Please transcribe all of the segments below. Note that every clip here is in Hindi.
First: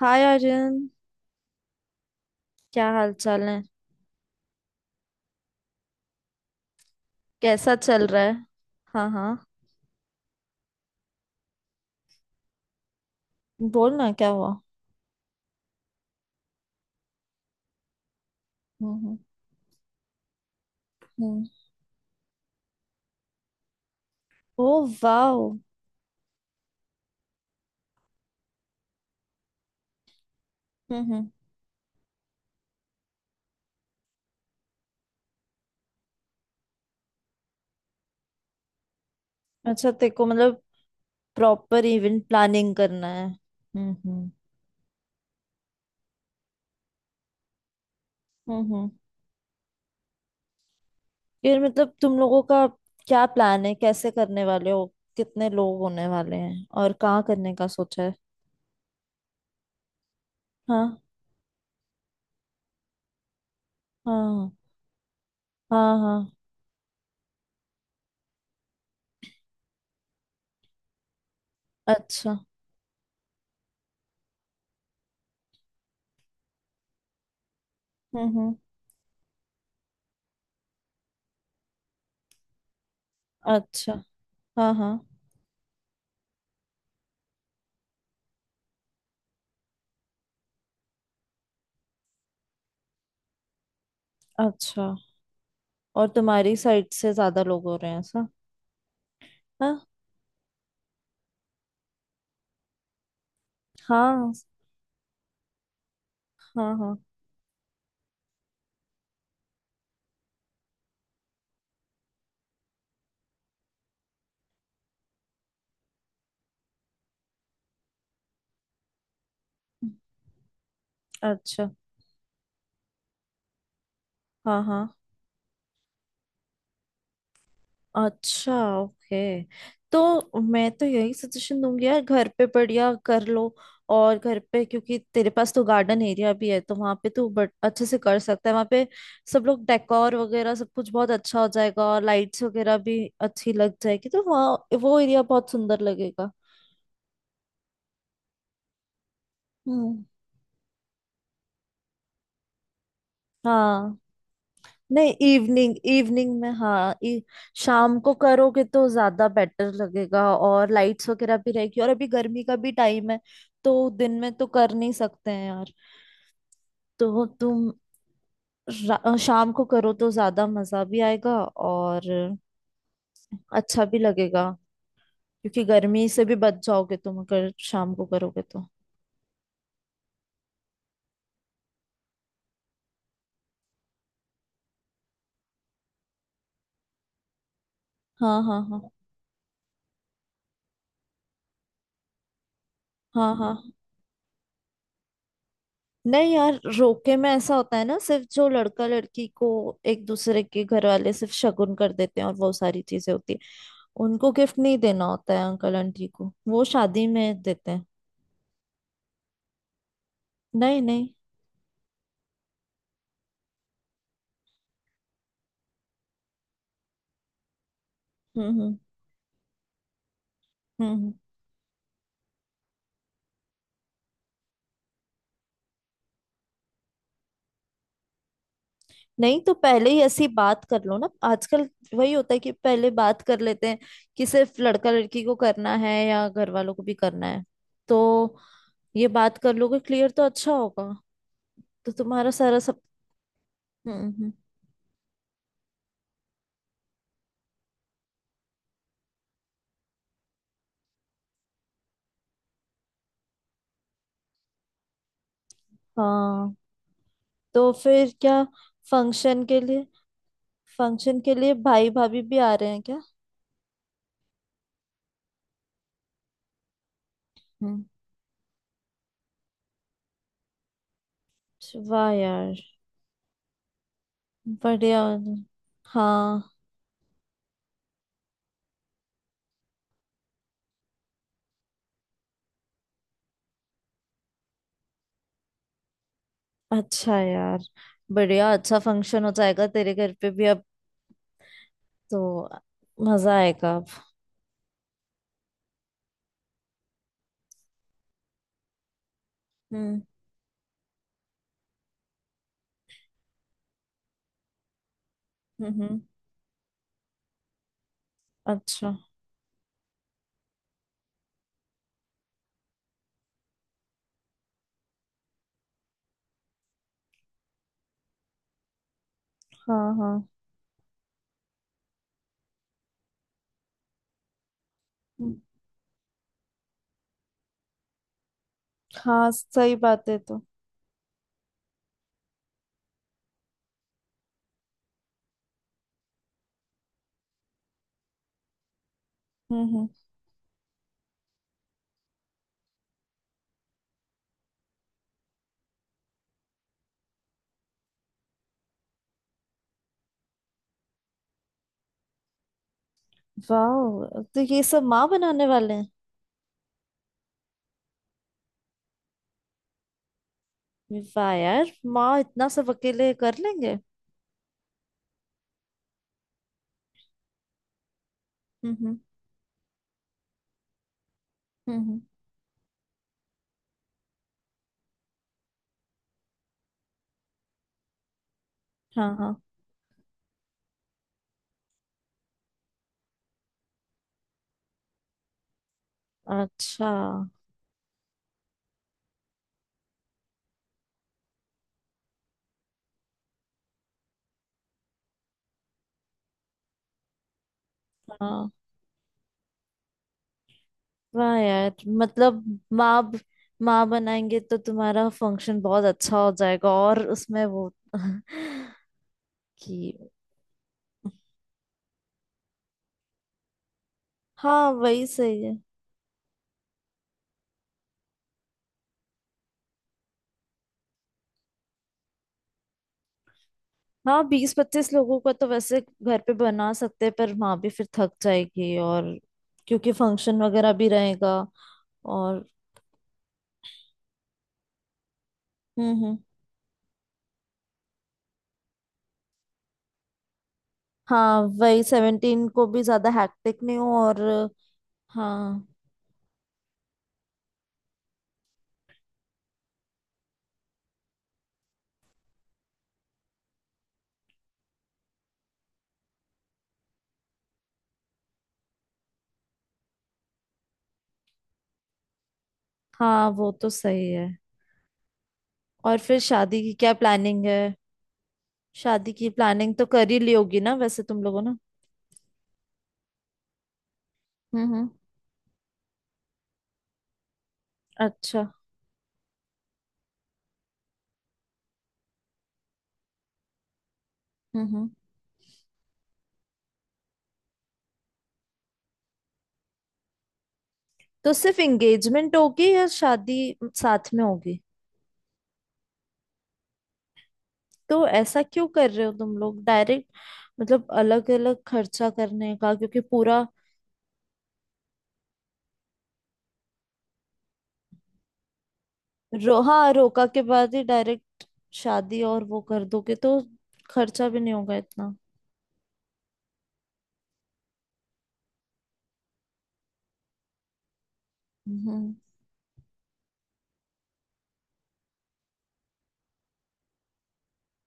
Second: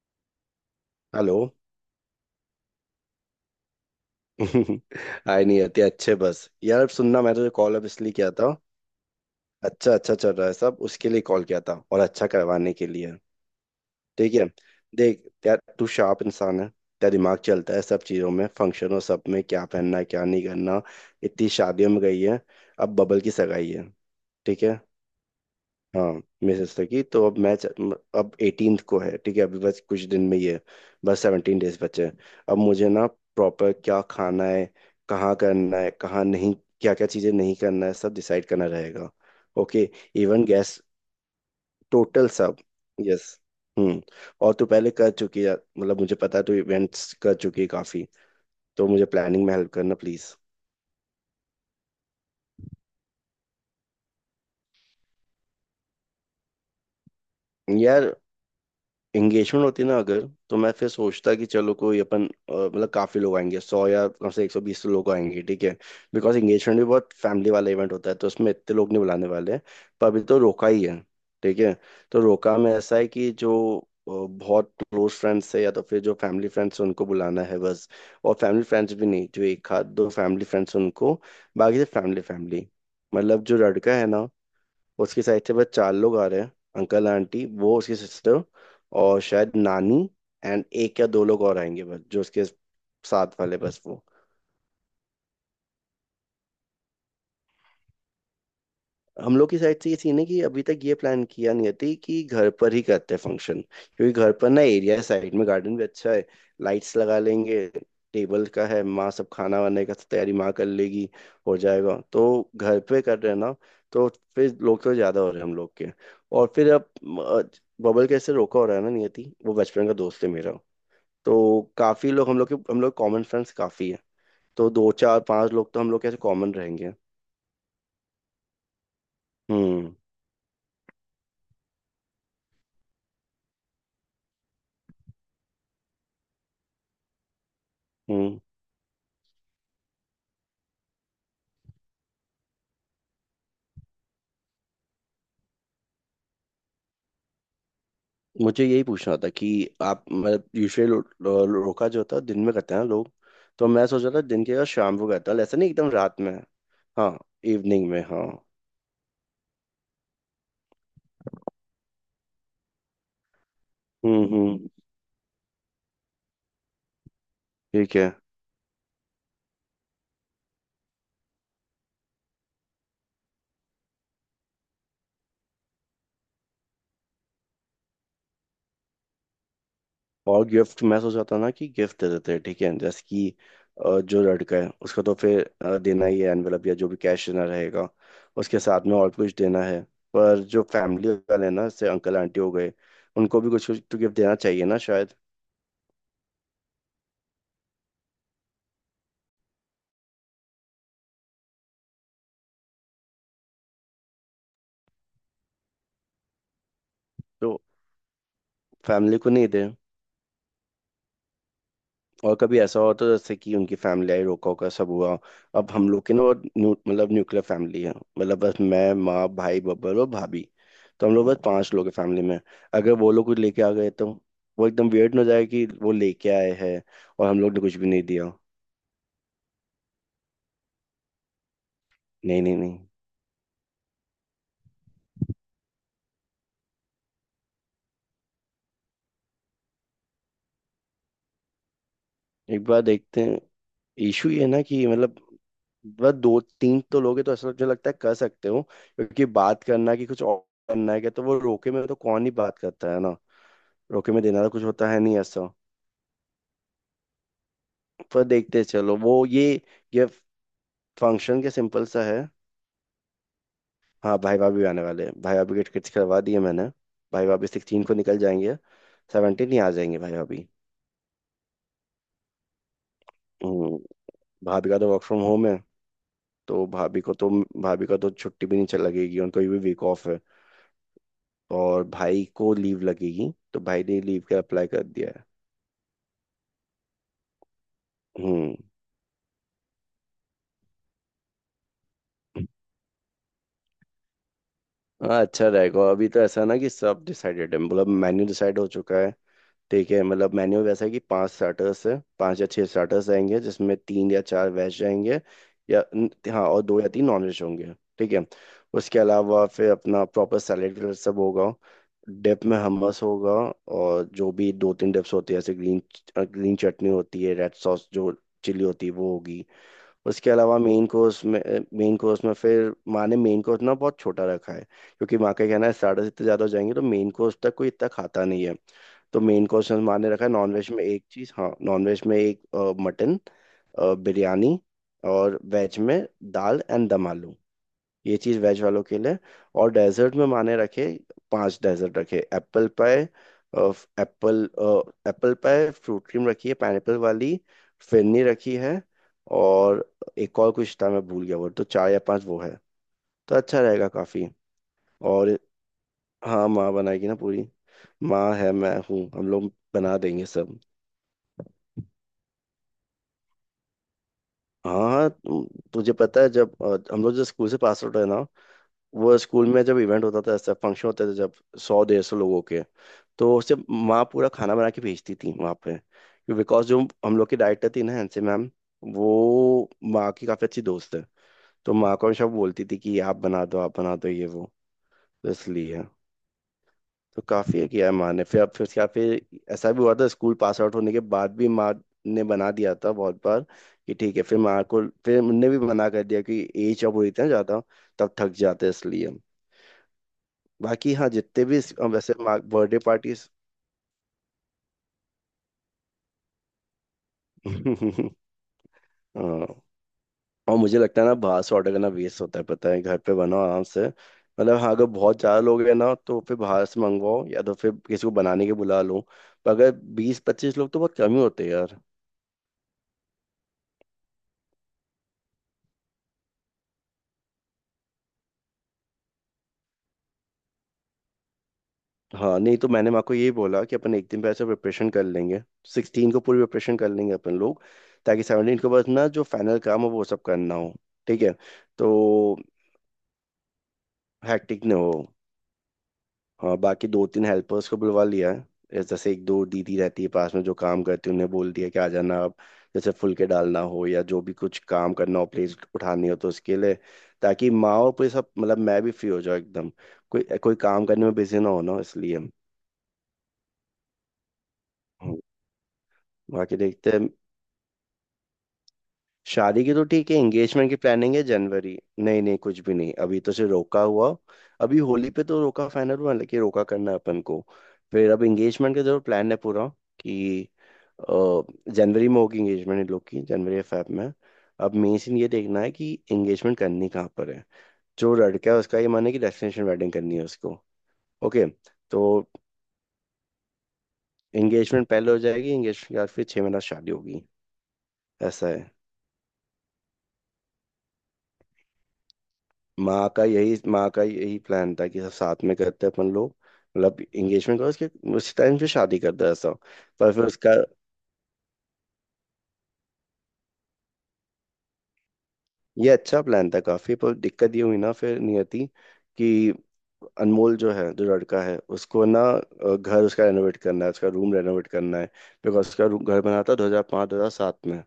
हाय अर्जुन। हेलो। क्या हाल चाल है? हाय नहीं आती अच्छे बस, यार सुनना, मैं तुझे कैसा कॉल अब चल इसलिए रहा किया है? था। हाँ हाँ। अच्छा अच्छा चल रहा है सब। उसके लिए कॉल किया था, और अच्छा करवाने के लिए। बोल ना, क्या ठीक है। हुआ? देख यार, तू शार्प इंसान है, तेरा दिमाग चलता है सब चीजों में, हम्म फंक्शनों हम्म सब में, क्या पहनना है क्या नहीं करना। हम्म। इतनी शादियों में गई है। अब बबल की सगाई है। ठीक ओ है। वाह हम्म। हाँ। मिसेस लगी, तो अब मैच अब 18th को है। ठीक है, अभी बस कुछ दिन में ही है। बस हम्म। 17 डेज बचे हैं। अब मुझे ना प्रॉपर क्या खाना है, कहाँ करना है कहाँ नहीं, क्या क्या चीज़ें नहीं करना है, सब डिसाइड करना रहेगा। ओके। अच्छा, तेरे को इवन मतलब गैस, प्रॉपर इवेंट टोटल सब। प्लानिंग करना यस। है। हम्म। और तू पहले कर चुकी है, मतलब मुझे पता है तू इवेंट्स कर चुकी है काफ़ी। हम्म तो हम्म। मुझे प्लानिंग में हेल्प करना, प्लीज़। फिर मतलब तुम लोगों का क्या प्लान है? कैसे करने वाले हो? कितने लोग होने वाले हैं और कहाँ करने का सोचा यार है? एंगेजमेंट होती ना, अगर तो मैं फिर हाँ सोचता कि चलो कोई अपन मतलब काफी लोग आएंगे, सौ या कम से हाँ एक सौ बीस लोग आएंगे। ठीक है। हाँ हाँ। बिकॉज एंगेजमेंट भी बहुत फैमिली वाला इवेंट होता है, तो उसमें इतने लोग नहीं बुलाने वाले हैं। पर अभी तो रोका ही है। ठीक है। तो अच्छा। रोका में ऐसा है कि जो बहुत क्लोज फ्रेंड्स है या तो फिर जो फैमिली फ्रेंड्स है, उनको बुलाना है बस। और हम्म। फैमिली फ्रेंड्स भी नहीं, जो एक आध दो फैमिली फ्रेंड्स उनको। बाकी से फैमिली फैमिली, मतलब जो अच्छा। लड़का है ना, हाँ हाँ। उसकी साइड से बस 4 लोग आ रहे हैं। अंकल आंटी, वो उसकी सिस्टर, और शायद नानी। एंड एक या दो लोग और आएंगे बस, जो उसके साथ वाले बस वो। अच्छा, और तुम्हारी साइड से ज्यादा लोग हो रहे हैं ऐसा? हम लोग की साइड हाँ। से ये सीन है कि अभी तक ये प्लान किया नहीं थी कि घर पर ही करते हैं फंक्शन, क्योंकि हाँ घर पर ना एरिया है, साइड में गार्डन भी अच्छा है। हाँ हाँ। लाइट्स लगा लेंगे। टेबल का है, माँ सब खाना वाने का तैयारी माँ कर लेगी। हो जाएगा, तो घर पे कर रहे हैं ना। तो फिर लोग तो ज्यादा हो रहे हैं हम लोग के। और फिर अब अ, बबल कैसे रोका हो रहा है ना नियति, वो बचपन का दोस्त है मेरा। तो अच्छा। काफी लोग हम लोग के, हम लोग कॉमन फ्रेंड्स काफी है। हाँ तो दो हाँ। चार पांच लोग तो हम लोग कैसे कॉमन रहेंगे। अच्छा, ओके, हम्म तो मैं तो यही सजेशन दूंगी यार, घर पे बढ़िया कर लो। और घर पे, क्योंकि तेरे पास तो गार्डन एरिया भी है, तो वहाँ पे तू बट अच्छे से कर हम्म। सकता है वहाँ पे। सब लोग, डेकोर वगैरह सब कुछ बहुत अच्छा हो जाएगा, और लाइट्स वगैरह भी अच्छी लग जाएगी, तो वहाँ वो एरिया बहुत सुंदर लगेगा। मुझे यही पूछना था कि हम्म। आप मतलब यूजुअली लो, लो, रोका जो होता है दिन में करते हैं ना लोग। तो मैं हाँ सोच रहा था दिन के या शाम को नहीं, करता हूँ, ऐसा नहीं इवनिंग, एकदम रात में। इवनिंग में हाँ। हाँ, इवनिंग शाम में, को हाँ। करोगे तो ज्यादा बेटर लगेगा, और लाइट्स वगैरह भी रहेगी, और अभी गर्मी का भी टाइम है। तो दिन में तो हम्म। कर नहीं सकते हैं यार। तो तुम ठीक है। शाम को करो तो ज्यादा मजा भी आएगा और अच्छा भी लगेगा, क्योंकि गर्मी से भी बच जाओगे तुम अगर शाम को करोगे तो। और गिफ्ट मैं सोच रहा था ना, कि गिफ्ट दे देते हैं, ठीक है। जैसे कि जो लड़का है उसको तो फिर देना ही है एनवेलप या जो भी कैश देना रहेगा। हाँ उसके हाँ हाँ साथ में और कुछ देना है। पर जो फैमिली वाले हैं ना, जैसे अंकल आंटी हो गए, हाँ उनको भी कुछ हाँ। कुछ तो गिफ्ट देना चाहिए ना शायद। नहीं यार, रोके में ऐसा होता है ना, सिर्फ जो लड़का लड़की को एक दूसरे के घर वाले सिर्फ शगुन कर देते हैं, और वो सारी चीजें होती है। उनको गिफ्ट नहीं देना होता है, अंकल आंटी को वो शादी में तो देते हैं। फैमिली को नहीं दे। नहीं नहीं। और कभी ऐसा हो, तो जैसे कि उनकी फैमिली आई, रोका होका सब हुआ, अब हम लोग की ना वो न्यू मतलब न्यूक्लियर फैमिली है। मतलब हम्म बस हम्म मैं, माँ, भाई बब्बर और भाभी। हम्म तो हम्म। हम लोग बस 5 लोग हैं फैमिली में। अगर वो लोग कुछ लेके आ गए, तो वो एकदम वियर्ड हो जाए कि वो लेके आए हैं और हम लोग ने कुछ भी नहीं दिया। नहीं तो पहले ही ऐसी बात कर लो ना, आजकल वही होता है नहीं कि नहीं नहीं। पहले बात कर लेते हैं, कि सिर्फ लड़का लड़की को करना है या घर वालों को भी करना है। तो ये बात कर लोगे क्लियर तो अच्छा होगा। तो तुम्हारा सारा एक सब। बार देखते हैं। हम्म इशू हम्म। ये है ना कि मतलब बस दो तीन तो लोग हैं, तो ऐसा मुझे लगता है कर सकते हो, क्योंकि बात करना कि कुछ और करना है क्या, तो वो रोके में तो कौन ही बात करता है ना। रोके में देना तो कुछ होता है नहीं ऐसा। हाँ, तो फिर पर क्या? देखते चलो वो फंक्शन ये के लिए ये फंक्शन के फंक्शन के लिए सिंपल भाई सा भाभी है। भी आ रहे हैं क्या? हाँ, भाई भाभी आने वाले हैं। भाई भाभी के टिकट्स करवा दिए मैंने। भाई भाभी हम्म। सिक्सटीन को निकल जाएंगे। सेवनटीन ही आ जाएंगे भाई भाभी। वाह यार, हम्म, भाभी का तो बढ़िया। वर्क फ्रॉम होम है। हाँ तो, भाभी का तो छुट्टी भी नहीं चल लगेगी, उनको भी वीक ऑफ है। और भाई को लीव लगेगी, तो भाई ने लीव का अप्लाई कर दिया है। अच्छा यार, बढ़िया। हम्म। अच्छा फंक्शन हो जाएगा तेरे घर पे भी अब। तो मजा आएगा अब। हाँ, अच्छा रहेगा। अभी तो ऐसा ना कि सब डिसाइडेड है, मतलब मेन्यू डिसाइड हो चुका है। ठीक हम्म है, मतलब मेन्यू वैसा है कि 5 स्टार्टर्स है, 5 या 6 स्टार्टर्स आएंगे, जिसमें तीन या चार वेज जाएंगे। हम्म। हाँ, और दो या तीन नॉन वेज होंगे। ठीक है। अच्छा। उसके अलावा फिर अपना प्रॉपर सैलेड सब होगा। डिप में हमस होगा। और जो भी दो तीन डिप्स होती है, जैसे ग्रीन, ग्रीन चटनी होती है, रेड सॉस, जो चिली होती है, वो होगी। हाँ हाँ। उसके अलावा मेन कोर्स में, फिर माँ ने मेन कोर्स ना बहुत छोटा रखा है। क्योंकि माँ हम्म। का कहना है स्टार्टर्स इतने ज़्यादा हो जाएंगे, तो मेन कोर्स तक कोई इतना खाता नहीं है। तो हाँ मेन कोर्स सही में माँ बात ने है रखा है, तो। नॉनवेज में एक चीज़, हाँ नॉनवेज में एक मटन बिरयानी, और वेज में दाल एंड दम आलू, ये चीज़ वेज वालों के लिए। और हम्म। डेजर्ट में माने रखे, 5 डेजर्ट रखे, apple pie, apple, apple pie, fruit cream रखी है पाइनएप्पल वाली, फिरनी रखी है, और एक और कुछ था मैं भूल गया। वो तो 4 या 5 वो है, तो अच्छा रहेगा वाह, काफ़ी। तो ये सब माँ और बनाने वाले हैं? हाँ, माँ बनाएगी ना पूरी। माँ है, मैं हूँ, हम लोग बना देंगे सब। वाह यार, माँ इतना सब अकेले कर लेंगे? हाँ हाँ, तुझे पता है जब हम लोग जो स्कूल से पास आउट है ना, हम्म हम्म वो स्कूल में जब इवेंट होता था, ऐसा फंक्शन होते थे जब हम्म सौ हम्म। डेढ़ सौ लोगों के, तो उससे माँ पूरा खाना बना के भेजती थी वहाँ पे। बिकॉज जो हम लोग की डाइटर थी ना, हैंसी मैम, हाँ हाँ। वो माँ की काफ़ी अच्छी दोस्त है। तो माँ को हमेशा बोलती थी कि आप बना दो, आप बना दो ये वो, तो इसलिए, अच्छा। तो काफ़ी किया है माँ ने। फिर अब फिर उसके बाद फिर ऐसा भी हुआ था, स्कूल पास आउट होने के बाद भी माँ ने बना दिया था बहुत बार। कि ठीक है, फिर माँ को फिर उनने भी मना कर दिया कि एज जब हो जाती है ना ज़्यादा, तब थक हाँ जाते हैं इसलिए। बाकी हाँ, वाह जितने भी यार, वैसे माँ मतलब बर्थडे माँ ब- पार्टीज। माँ बनाएंगे तो तुम्हारा फंक्शन बहुत अच्छा हो जाएगा, और उसमें वो कि। हाँ, और मुझे लगता है ना बाहर से ऑर्डर करना वेस्ट होता है, पता है। घर पे बनाओ आराम से, मतलब हाँ हाँ, अगर वही बहुत ज़्यादा सही है। लोग हैं ना, तो फिर बाहर से मंगवाओ, या तो फिर किसी को बनाने के बुला लो। पर अगर 20 से 25 लोग तो बहुत कम ही होते हैं यार। हाँ, 20-25 लोगों का तो वैसे घर पे बना सकते हैं, पर माँ भी फिर थक जाएगी, और क्योंकि फंक्शन वगैरह भी रहेगा, हाँ, और नहीं तो मैंने माँ को यही बोला कि अपन एक दिन पहले से प्रिपरेशन कर लेंगे। सिक्सटीन हम्म। को पूरी प्रिपरेशन कर लेंगे अपन लोग, ताकि सेवनटीन को बस ना जो फाइनल काम हो वो सब करना हो। ठीक है। हाँ, वही तो 17 को भी ज्यादा हैक्टिक नहीं हो, और हैक्टिक ना हो। हाँ हाँ, बाकी दो तीन हेल्पर्स को बुलवा लिया है, जैसे एक दो दीदी रहती है पास में जो काम करती है, उन्हें बोल दिया कि आ जाना आप। जैसे फुलके डालना हो या जो भी कुछ काम करना हो, प्लेट उठानी हो, तो उसके लिए, ताकि माँ और पूरे सब, मतलब मैं भी फ्री हो जाऊँ एकदम, कोई कोई काम करने में बिजी ना हो ना, इसलिए। हाँ, वो तो सही है। हम्म। और फिर बाकी शादी की देखते क्या हैं। प्लानिंग है? शादी की शादी की प्लानिंग तो तो कर ठीक है, ही ली होगी एंगेजमेंट ना की वैसे प्लानिंग तुम है, लोगों ने? जनवरी, नहीं नहीं, कुछ भी नहीं, अभी तो सिर्फ रोका हुआ। अभी हम्म। होली पे तो रोका फाइनल हुआ, लेकिन रोका करना है अपन को। फिर अब अच्छा। एंगेजमेंट का जरूर प्लान है पूरा, कि अ, जनवरी में होगी एंगेजमेंट इन लोग की, जनवरी या फेब में। अब हम्म। मेन सीन ये देखना है कि एंगेजमेंट करनी कहाँ पर है। जो लड़का है उसका ये माने कि डेस्टिनेशन वेडिंग करनी है उसको। तो ओके। सिर्फ तो एंगेजमेंट होगी या शादी साथ में होगी? एंगेजमेंट पहले हो जाएगी, एंगेजमेंट के बाद फिर 6 महीना शादी होगी। तो ऐसा ऐसा क्यों है, कर रहे हो तुम लोग डायरेक्ट? मतलब अलग अलग खर्चा करने का, क्योंकि पूरा माँ का यही प्लान था कि सब साथ में करते अपन लोग, मतलब एंगेजमेंट का, उसके उसी टाइम से शादी कर दिया सब। रो हाँ, पर रोका फिर के उसका, बाद ही डायरेक्ट शादी और वो कर दोगे तो खर्चा भी नहीं होगा इतना। ये अच्छा प्लान था काफी, पर दिक्कत ये हुई ना फिर नियति, कि अनमोल जो है, जो लड़का है, उसको हम्म। ना घर उसका रेनोवेट करना है, उसका रूम रेनोवेट करना है। बिकॉज उसका रूम, घर बना था 2005 से 2007 में।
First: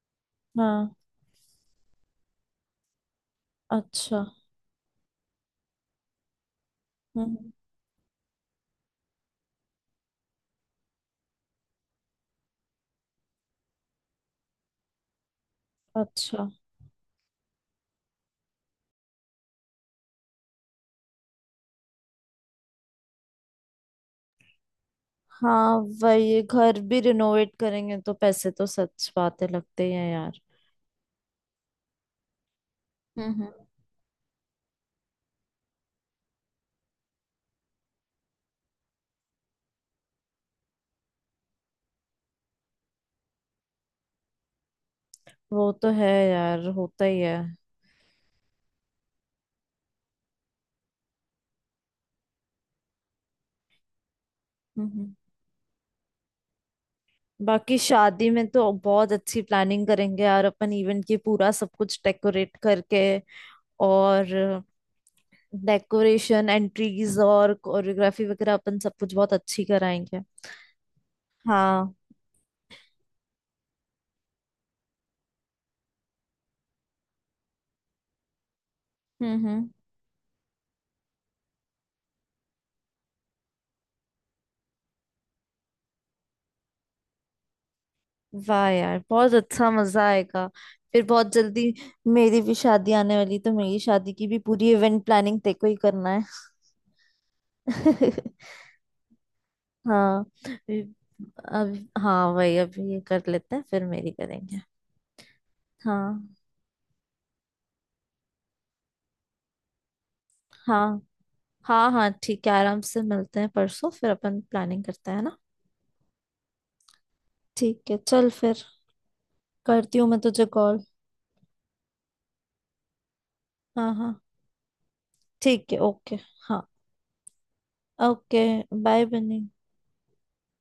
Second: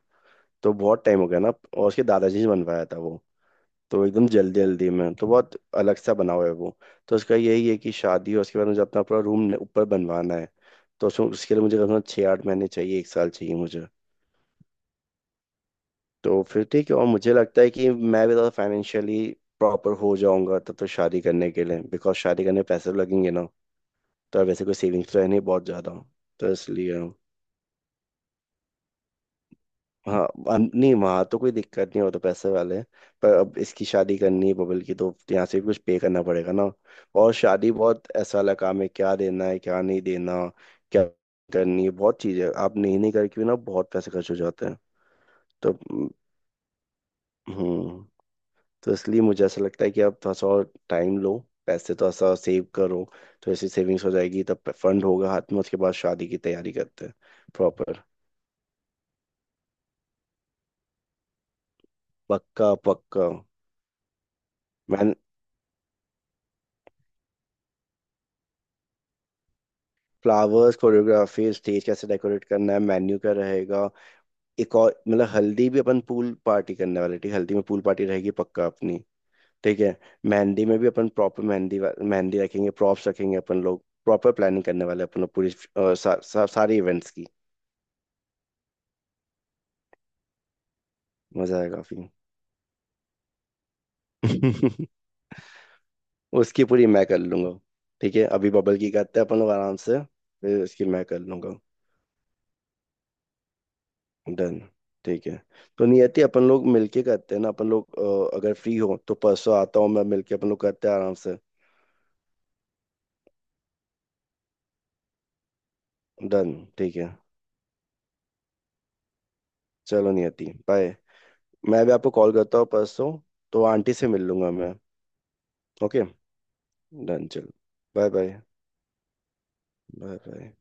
तो हाँ। बहुत टाइम हो गया ना, और उसके दादाजी ने बनवाया था वो। तो अच्छा। एकदम जल्दी जल्दी में तो बहुत अलग सा बना हुआ है वो। तो उसका हम्म। यही है कि शादी है, उसके बाद मुझे अपना पूरा रूम ऊपर बनवाना है। तो उसमें, उसके लिए मुझे कम से कम 6 से 8 महीने चाहिए, 1 साल चाहिए मुझे। तो अच्छा। फिर ठीक है, और मुझे लगता है कि मैं भी ज़्यादा फाइनेंशियली प्रॉपर हो जाऊंगा तब, तो शादी करने के लिए। बिकॉज शादी करने में पैसे तो लगेंगे ना। तो वैसे कोई सेविंग्स तो है नहीं बहुत हाँ ज़्यादा। वही, तो घर भी इसलिए। रिनोवेट करेंगे तो पैसे तो सच बातें लगते ही हैं हाँ, यार। नहीं वहाँ तो कोई दिक्कत नहीं हो, तो पैसे वाले हैं। पर अब हम्म। इसकी शादी करनी है बबल की, तो यहाँ से भी कुछ पे करना पड़ेगा ना। और शादी बहुत ऐसा वाला काम है, क्या देना है क्या नहीं देना, क्या करनी है, बहुत चीज़ें आप नहीं नहीं करके भी ना बहुत पैसे खर्च हो जाते हैं। वो तो तो है यार, होता ही है। हम्म। तो इसलिए मुझे ऐसा लगता है कि आप थोड़ा सा और टाइम लो, पैसे थोड़ा सा सेव करो, तो ऐसी सेविंग्स हो जाएगी, तब फंड हम्म। होगा हाथ में, उसके बाद शादी की तैयारी करते हैं। बाकी प्रॉपर। शादी में तो बहुत अच्छी प्लानिंग करेंगे यार अपन, इवेंट की पूरा सब कुछ डेकोरेट पक्का करके, पक्का। और मैंने, डेकोरेशन, एंट्रीज और कोरियोग्राफी वगैरह अपन सब कुछ बहुत अच्छी कराएंगे। फ्लावर्स, कोरियोग्राफी, स्टेज हाँ। कैसे डेकोरेट करना है, मेन्यू क्या रहेगा। एक और मतलब, हल्दी भी अपन पूल पार्टी करने वाले, ठीक है? हल्दी में पूल पार्टी रहेगी पक्का अपनी। हम्म हम्म। ठीक है। मेहंदी में भी अपन प्रॉपर मेहंदी रखेंगे, प्रॉप्स रखेंगे अपन लोग, प्रॉपर प्लानिंग करने वाले हैं अपन लोग पूरी, अ, सा, सा, सारे इवेंट्स की। वाह यार, बहुत अच्छा मजा आएगा। फिर बहुत मजा जल्दी आएगा काफी। मेरी भी शादी आने वाली, तो मेरी शादी की भी पूरी इवेंट प्लानिंग तेको ही करना उसकी पूरी मैं कर लूंगा। है। ठीक है, अभी बबल की करते हैं अपन लोग आराम से, हाँ, फिर ये- उसकी मैं कर लूंगा। अब, हाँ वही, अब ये कर लेते हैं फिर मेरी करेंगे। डन। ठीक है। तो नियति, हाँ अपन लोग मिलके करते हैं ना, अपन लोग। अगर फ्री हो तो परसों आता हूँ, मैं मिलके, अपन लोग करते हैं हाँ। आराम से। हाँ हाँ, ठीक है, आराम से मिलते हैं परसों, फिर अपन प्लानिंग करते हैं ना। डन। ठीक है। ठीक है, चल फिर, करती हूँ चलो मैं तुझे नियति, कॉल। बाय। मैं भी आपको कॉल करता हूँ परसों, तो हाँ आंटी से हाँ, मिल लूंगा मैं। ठीक है, ओके। ओके। हाँ, डन, चलो। Bye bye. ओके, बाय बनी। Bye bye.